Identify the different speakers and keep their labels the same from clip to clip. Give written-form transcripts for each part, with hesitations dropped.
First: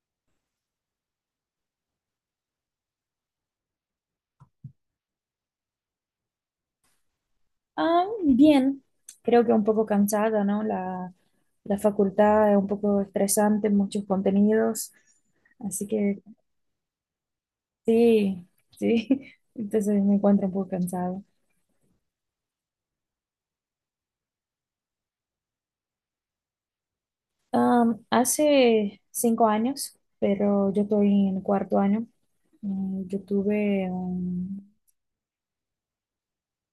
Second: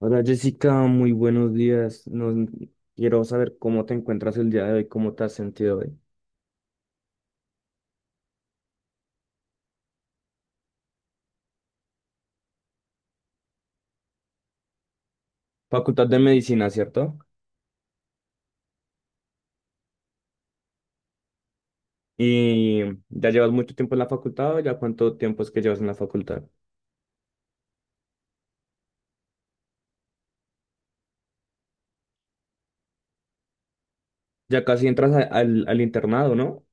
Speaker 1: Hola Jessica, muy buenos días. Nos, quiero saber cómo te encuentras el día de hoy, cómo te has sentido hoy.
Speaker 2: Ah, bien, creo que un poco cansada, ¿no? La facultad es un poco estresante, muchos contenidos, así
Speaker 1: Facultad de
Speaker 2: que
Speaker 1: Medicina, ¿cierto?
Speaker 2: sí, sí, entonces me encuentro un poco cansada.
Speaker 1: ¿Y ya llevas mucho tiempo en la facultad o ya cuánto tiempo es que llevas en la facultad?
Speaker 2: Hace 5 años, pero yo estoy en cuarto año, yo tuve
Speaker 1: Ya
Speaker 2: un...
Speaker 1: casi entras al internado, ¿no?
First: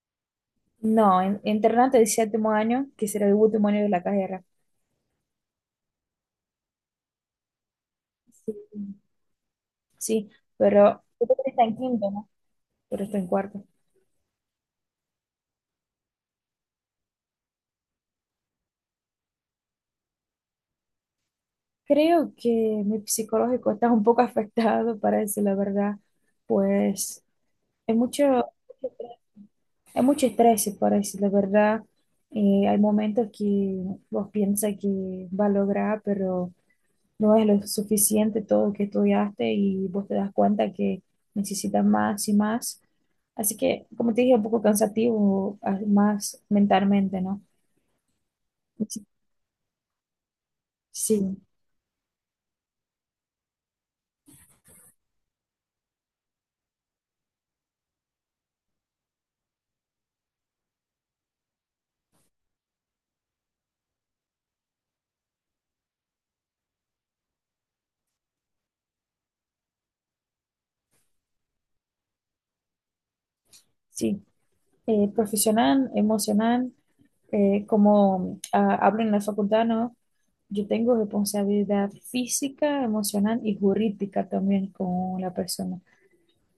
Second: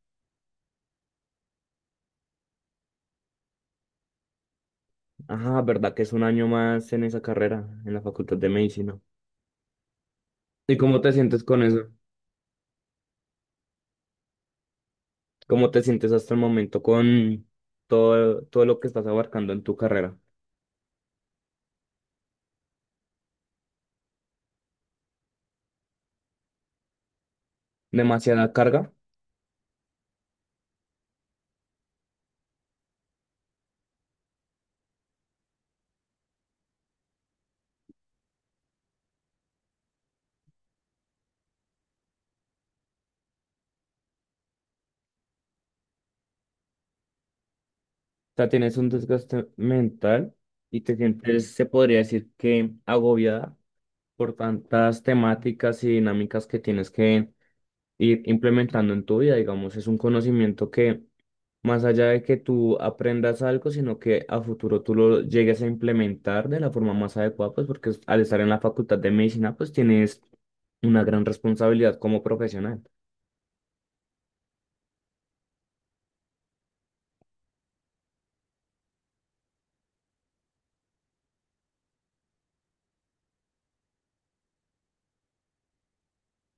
Speaker 2: No, internato de séptimo año, que será el último año de la carrera.
Speaker 1: Ajá, ¿verdad que es un año más en esa carrera, en la Facultad de
Speaker 2: Sí,
Speaker 1: Medicina?
Speaker 2: sí,
Speaker 1: ¿Y cómo
Speaker 2: pero
Speaker 1: te
Speaker 2: tú creo
Speaker 1: sientes con
Speaker 2: está en
Speaker 1: eso?
Speaker 2: quinto, ¿no? Pero está en cuarto.
Speaker 1: ¿Cómo te sientes hasta el momento con todo lo que estás abarcando en tu carrera?
Speaker 2: Creo que mi psicológico está un poco afectado, para decir la verdad, pues hay mucho,
Speaker 1: ¿Demasiada carga?
Speaker 2: hay mucho estrés, para decir la verdad. Hay momentos que vos piensas que va a lograr, pero no es lo suficiente todo lo que estudiaste y vos te das cuenta que necesitas más y más. Así que, como te dije, un poco cansativo, más mentalmente, ¿no?
Speaker 1: Sea, tienes un
Speaker 2: Sí,
Speaker 1: desgaste mental y te
Speaker 2: sí,
Speaker 1: sientes, se podría decir que agobiada por tantas temáticas y dinámicas que tienes que ir implementando en tu vida. Digamos, es un conocimiento que más allá de que tú aprendas algo, sino que a futuro tú lo llegues a implementar de la forma más adecuada, pues porque al estar en la facultad de medicina, pues tienes una gran responsabilidad como profesional.
Speaker 2: sí. Profesional, emocional. Como hablo en la facultad, ¿no? Yo tengo responsabilidad física, emocional y jurídica también con la persona.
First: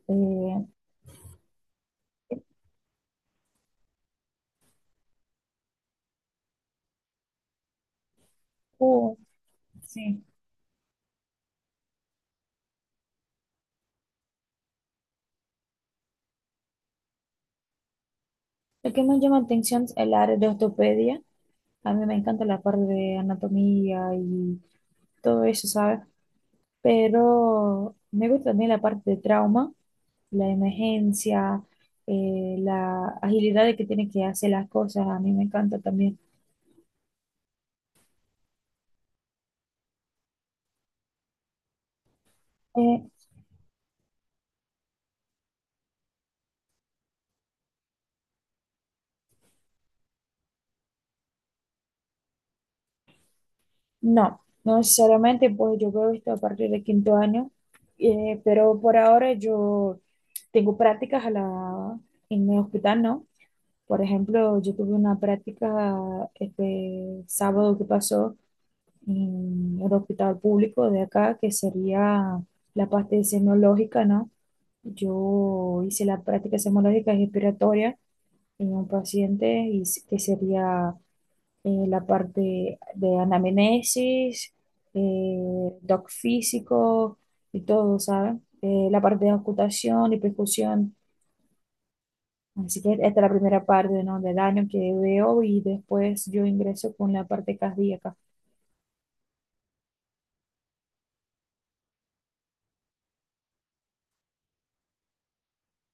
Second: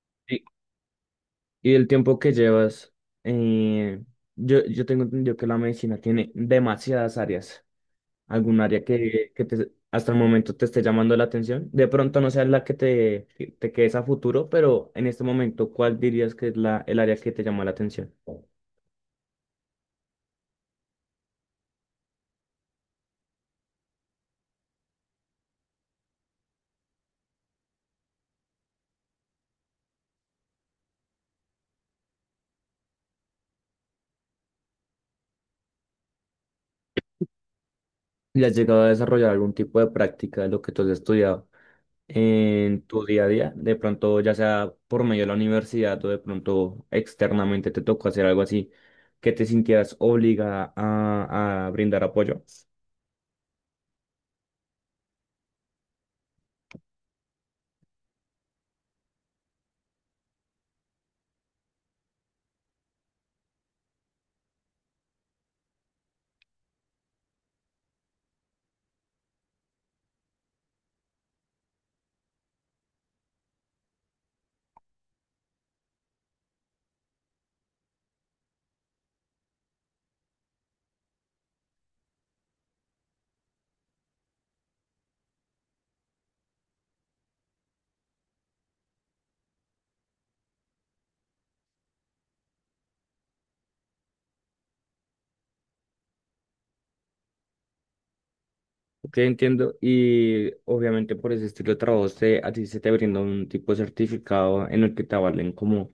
Speaker 2: Eh,
Speaker 1: Y el tiempo que llevas, eh, yo tengo entendido que la medicina tiene demasiadas áreas. ¿Algún área
Speaker 2: oh,
Speaker 1: que te- hasta el
Speaker 2: sí.
Speaker 1: momento te esté llamando la atención? De pronto no sea la que te quedes a futuro, pero en este momento, ¿cuál dirías que es la, el área que te llama la atención?
Speaker 2: Lo que me llama la atención es el área de ortopedia. A mí me encanta la parte de anatomía y todo eso, ¿sabes? Pero me gusta también la parte de trauma, la emergencia, la agilidad de que tiene que hacer las cosas. A mí me encanta también.
Speaker 1: ¿Y has llegado a desarrollar algún tipo de práctica de lo que tú has estudiado en tu
Speaker 2: Eh,
Speaker 1: día a día, de pronto ya sea por medio de la universidad o de pronto externamente te tocó hacer algo así, que te sintieras obligada a brindar apoyo?
Speaker 2: No, no necesariamente, pues yo veo esto a partir de quinto año, pero por ahora yo tengo prácticas en el hospital, ¿no? Por ejemplo, yo tuve una práctica este sábado que pasó en el hospital público de acá, que sería la parte semológica, ¿no? Yo hice la práctica semológica respiratoria en un paciente y que sería, la parte de anamnesis, doc físico y todo, ¿saben? La parte de ocultación y percusión. Así que esta es la primera parte, ¿no?, del año que veo y después yo ingreso con la parte cardíaca.
Speaker 1: Te entiendo y obviamente por ese estilo de trabajo se- a ti se te brinda un tipo de certificado en el que te avalen como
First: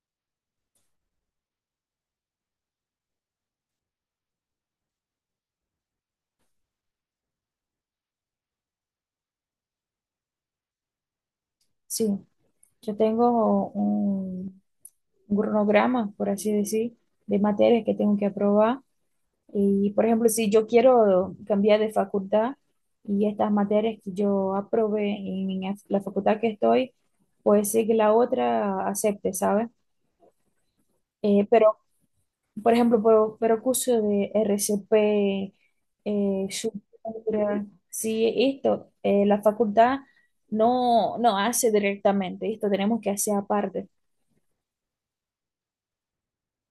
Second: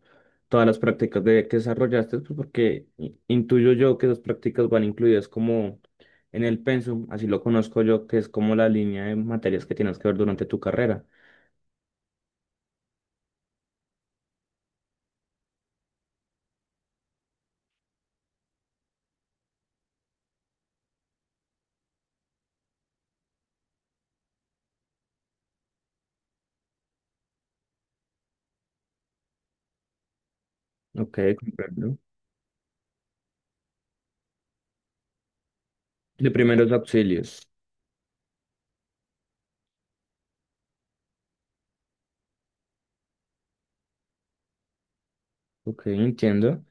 Speaker 1: todas las prácticas de, que desarrollaste, pues porque i- intuyo yo que esas prácticas van incluidas como en el pensum, así lo conozco yo, que es como la línea de materias que tienes que ver durante tu carrera.
Speaker 2: Sí, yo tengo un cronograma, por así decir, de materias que tengo que aprobar. Y, por ejemplo, si yo quiero cambiar de facultad y estas materias que yo aprobé en la facultad que estoy, pues sí que la otra acepte, ¿sabes?
Speaker 1: Ok,
Speaker 2: Pero,
Speaker 1: comprendo.
Speaker 2: por ejemplo, pero curso de RCP,
Speaker 1: De primeros auxilios.
Speaker 2: Sutura, sí, esto, la facultad no, no hace directamente, esto tenemos que hacer aparte.
Speaker 1: Ok, entiendo.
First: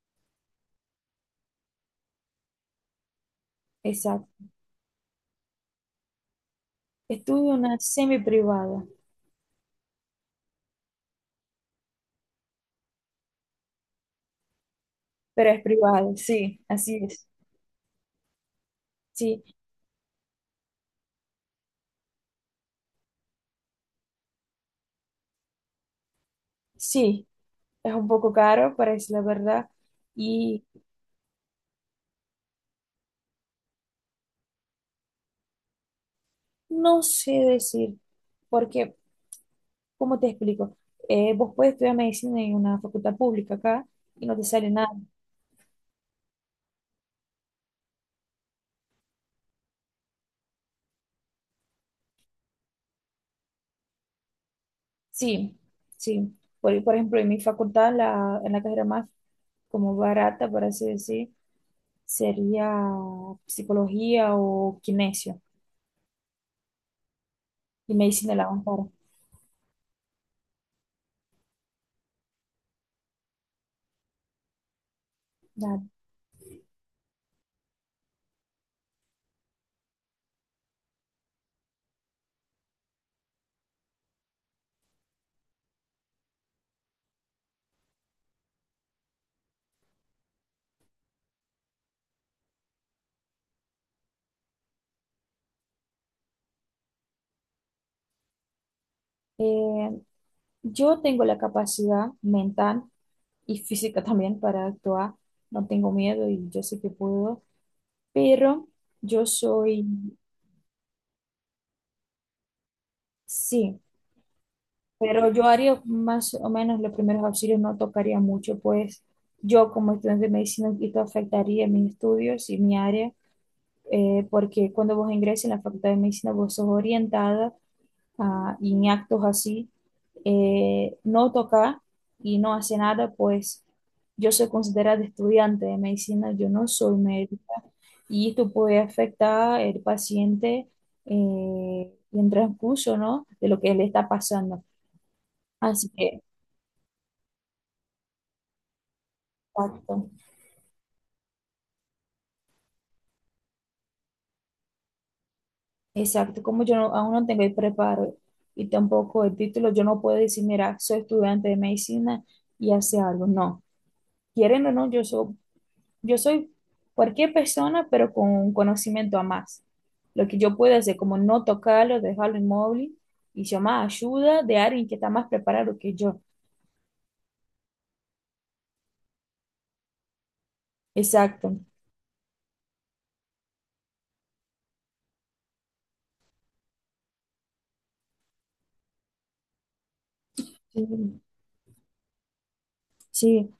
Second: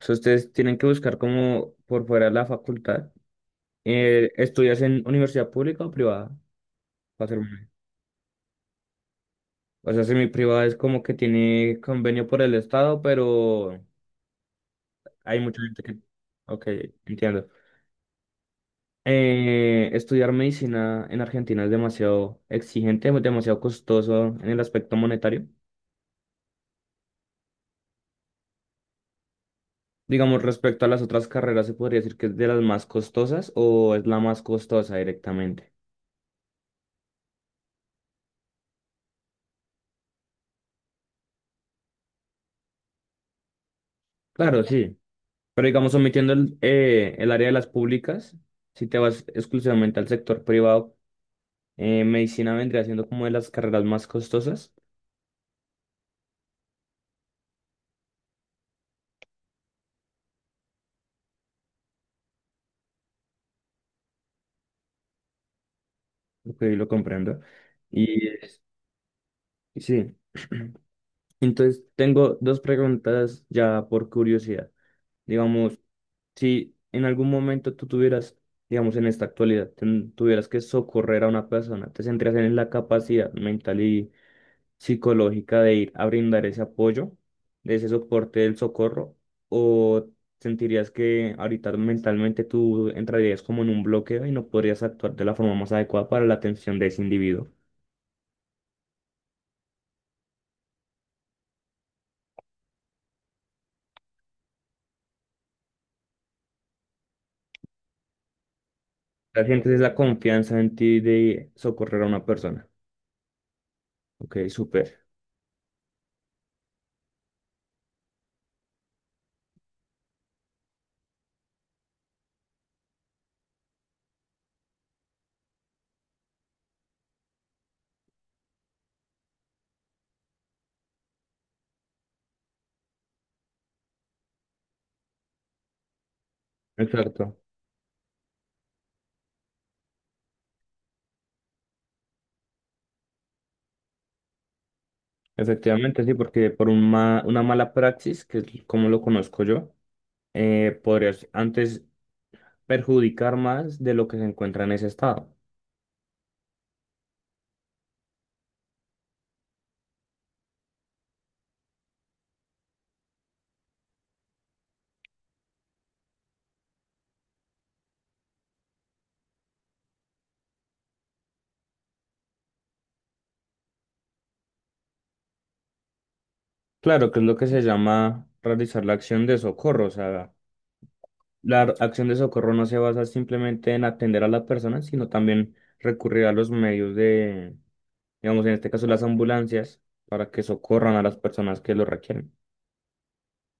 Speaker 1: O sea, ustedes tienen que buscar como por fuera de la facultad.
Speaker 2: Exacto.
Speaker 1: ¿Estudias en universidad pública o privada? Para ser
Speaker 2: Estudio
Speaker 1: honesto.
Speaker 2: una semi privada,
Speaker 1: O sea, semi-privada es como que tiene convenio por el Estado, pero hay
Speaker 2: pero
Speaker 1: mucha
Speaker 2: es
Speaker 1: gente que...
Speaker 2: privada, sí,
Speaker 1: Ok,
Speaker 2: así es.
Speaker 1: entiendo.
Speaker 2: Sí,
Speaker 1: Estudiar medicina en Argentina es demasiado exigente, es demasiado costoso en el aspecto monetario.
Speaker 2: sí, es un poco caro, parece la verdad.
Speaker 1: Digamos,
Speaker 2: Y
Speaker 1: respecto a las otras carreras, ¿se podría decir que es de las más costosas o es la más costosa directamente?
Speaker 2: no sé decir, porque, ¿cómo te explico? Vos puedes estudiar medicina en una facultad pública acá y no te
Speaker 1: Claro,
Speaker 2: sale nada.
Speaker 1: sí, pero digamos, omitiendo el área de las públicas, si te vas exclusivamente al sector privado, medicina vendría siendo como de las carreras más costosas,
Speaker 2: Sí, sí. Por ejemplo, en mi facultad, en la carrera más como barata, por así decir, sería psicología o kinesio
Speaker 1: ok, lo comprendo.
Speaker 2: y
Speaker 1: Y
Speaker 2: medicina de la
Speaker 1: es-
Speaker 2: más cara.
Speaker 1: sí, entonces tengo dos preguntas ya por curiosidad. Digamos,
Speaker 2: Claro.
Speaker 1: si en algún momento tú tuvieras, digamos, en esta actualidad, ten- tuvieras que socorrer a una persona, ¿te centrarías en la capacidad mental y psicológica de ir a brindar ese apoyo, de ese soporte del socorro, o sentirías que ahorita mentalmente tú entrarías como en un bloqueo y no podrías actuar de la forma más adecuada para la atención de ese individuo?
Speaker 2: Eh, yo tengo la capacidad mental y física también para actuar. No tengo miedo y yo sé que puedo, pero yo
Speaker 1: La gente es
Speaker 2: soy,
Speaker 1: la confianza en ti de socorrer a una persona.
Speaker 2: sí,
Speaker 1: Ok, súper.
Speaker 2: pero yo haría más o menos los primeros auxilios, no tocaría mucho, pues yo como estudiante de medicina esto afectaría mis estudios y mi área, porque cuando vos ingreses en la facultad de medicina vos sos orientada a, y en actos así, no tocar y no hacer nada, pues yo soy considerada estudiante de medicina, yo no soy médico.
Speaker 1: Exacto.
Speaker 2: Y esto puede afectar al paciente, y en transcurso, ¿no?, de lo que le está pasando. Así
Speaker 1: Efectivamente, sí,
Speaker 2: que,
Speaker 1: porque por un ma- una mala praxis, que es como lo conozco yo,
Speaker 2: exacto,
Speaker 1: podrías antes perjudicar más de lo que se encuentra en ese estado.
Speaker 2: exacto. Como yo aún no tengo el preparo y tampoco el título, yo no puedo decir, mira, soy estudiante de medicina y hace algo. No, quieren o no, yo soy cualquier persona, pero con un conocimiento a más. Lo que yo puedo hacer, como no tocarlo, dejarlo inmóvil y llamar ayuda de alguien que está más preparado que yo.
Speaker 1: Claro, que es lo que se llama realizar la acción de socorro. O sea,
Speaker 2: Exacto.
Speaker 1: la ar- acción de socorro no se basa simplemente en atender a las personas, sino también recurrir a los medios de, digamos, en este caso las ambulancias, para que socorran a las
Speaker 2: Sí.
Speaker 1: personas que lo requieren.
Speaker 2: Sí,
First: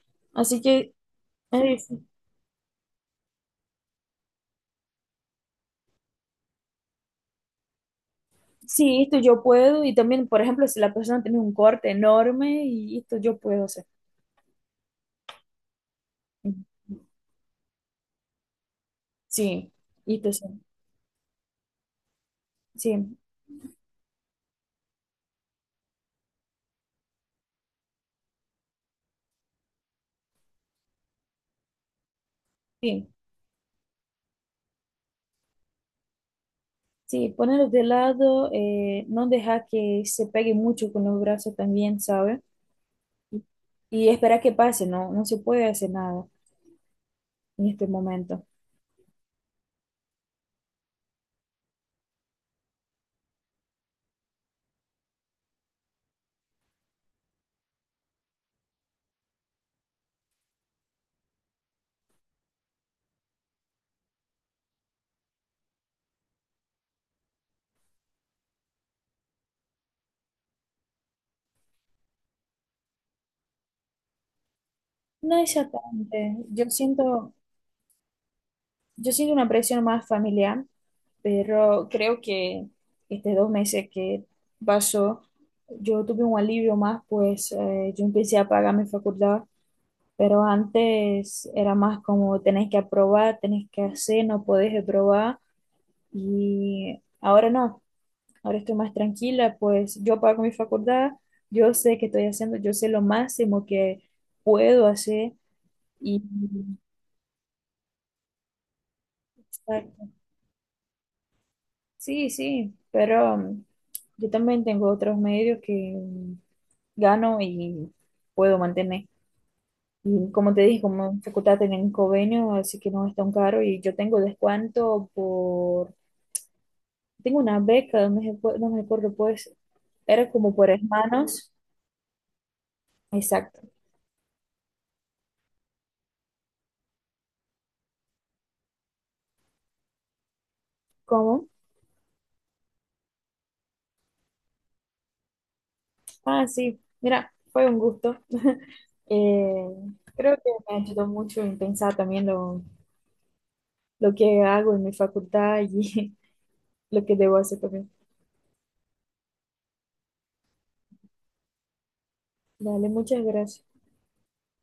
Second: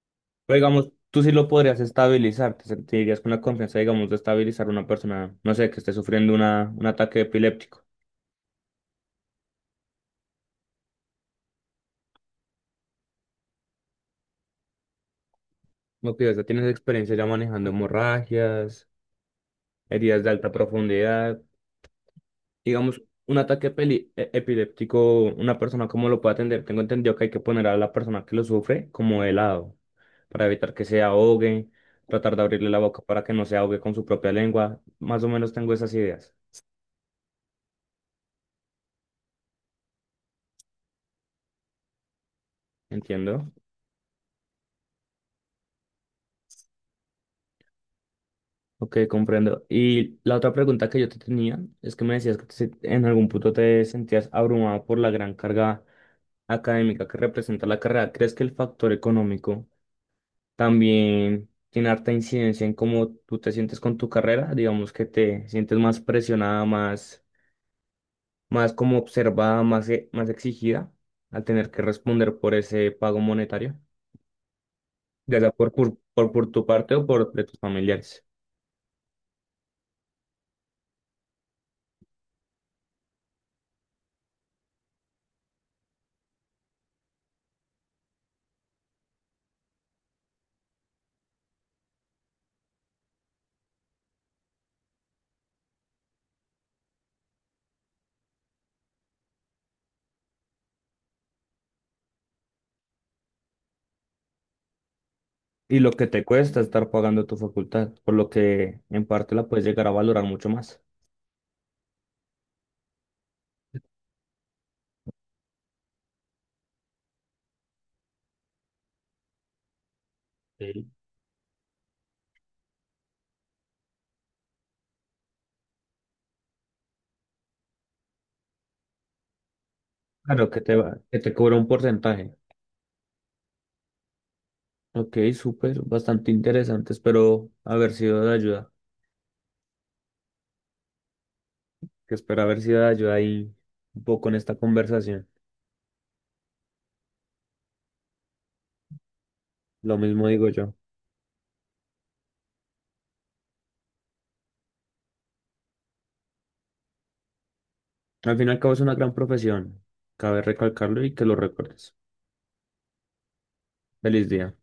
Speaker 1: Pero
Speaker 2: así
Speaker 1: digamos,
Speaker 2: que
Speaker 1: tú sí lo podrías
Speaker 2: sí,
Speaker 1: estabilizar, te sentirías con la confianza, digamos, de estabilizar a una persona, no sé, que esté sufriendo una, un ataque epiléptico.
Speaker 2: sí, esto yo puedo y también, por ejemplo, si la persona tiene un corte enorme y esto yo puedo hacer.
Speaker 1: Lo que ya tienes experiencia ya manejando hemorragias,
Speaker 2: Sí,
Speaker 1: heridas de
Speaker 2: esto sí,
Speaker 1: alta profundidad. Digamos,
Speaker 2: sí,
Speaker 1: un ataque peli- e- epiléptico, una persona cómo lo puede atender. Tengo entendido que hay que poner a la persona que lo sufre como de lado para evitar que se ahogue, tratar de abrirle la boca
Speaker 2: sí,
Speaker 1: para que no se ahogue con su propia lengua. Más o menos tengo esas ideas.
Speaker 2: sí, ponerlo de lado, no dejar que se pegue mucho con los brazos también, ¿sabes?
Speaker 1: Entiendo.
Speaker 2: Y esperar que pase, no, no se puede hacer nada en este momento.
Speaker 1: Ok, comprendo. Y la otra pregunta que yo te tenía es que me decías que te se- en algún punto te sentías abrumado por la gran carga académica que representa la carrera. ¿Crees que el factor económico también tiene harta incidencia en cómo tú te sientes con tu carrera, digamos que te sientes más presionada, más, más como observada, más, e- más exigida al tener que responder por ese pago monetario, ya
Speaker 2: No
Speaker 1: sea por, por, por,
Speaker 2: exactamente,
Speaker 1: por tu parte o por de tus familiares?
Speaker 2: yo siento una presión más familiar, pero creo que estos 2 meses que pasó, yo tuve un alivio más, pues yo empecé a pagar mi facultad, pero antes era más como tenés que aprobar, tenés que hacer, no podés reprobar, y ahora no, ahora estoy más tranquila, pues yo pago mi facultad, yo sé que estoy haciendo, yo sé lo máximo que puedo hacer,
Speaker 1: Y lo que
Speaker 2: y
Speaker 1: te cuesta estar pagando tu facultad, por lo que en parte la puedes llegar a
Speaker 2: exacto.
Speaker 1: valorar mucho más.
Speaker 2: Sí, sí, pero yo también tengo otros medios que gano y puedo mantener. Y como te dije,
Speaker 1: Sí.
Speaker 2: como en facultad tienen convenio, así que no es tan caro y yo tengo descuento por, tengo una beca, no me, no me acuerdo, pues, era
Speaker 1: Claro
Speaker 2: como
Speaker 1: que
Speaker 2: por
Speaker 1: te va, que te
Speaker 2: hermanos.
Speaker 1: cobra un porcentaje.
Speaker 2: Exacto.
Speaker 1: Ok, súper, bastante interesante. Espero haber sido de ayuda.
Speaker 2: ¿Cómo?
Speaker 1: Que espero haber sido de ayuda ahí un poco en esta conversación.
Speaker 2: Ah, sí, mira, fue un gusto. Eh,
Speaker 1: Lo mismo
Speaker 2: creo
Speaker 1: digo
Speaker 2: que
Speaker 1: yo.
Speaker 2: me ayudó mucho en pensar también lo que hago en mi facultad y lo que debo hacer también.
Speaker 1: Al fin y al cabo es una gran profesión, cabe recalcarlo y que lo recuerdes.
Speaker 2: Dale, muchas gracias.
Speaker 1: Feliz día.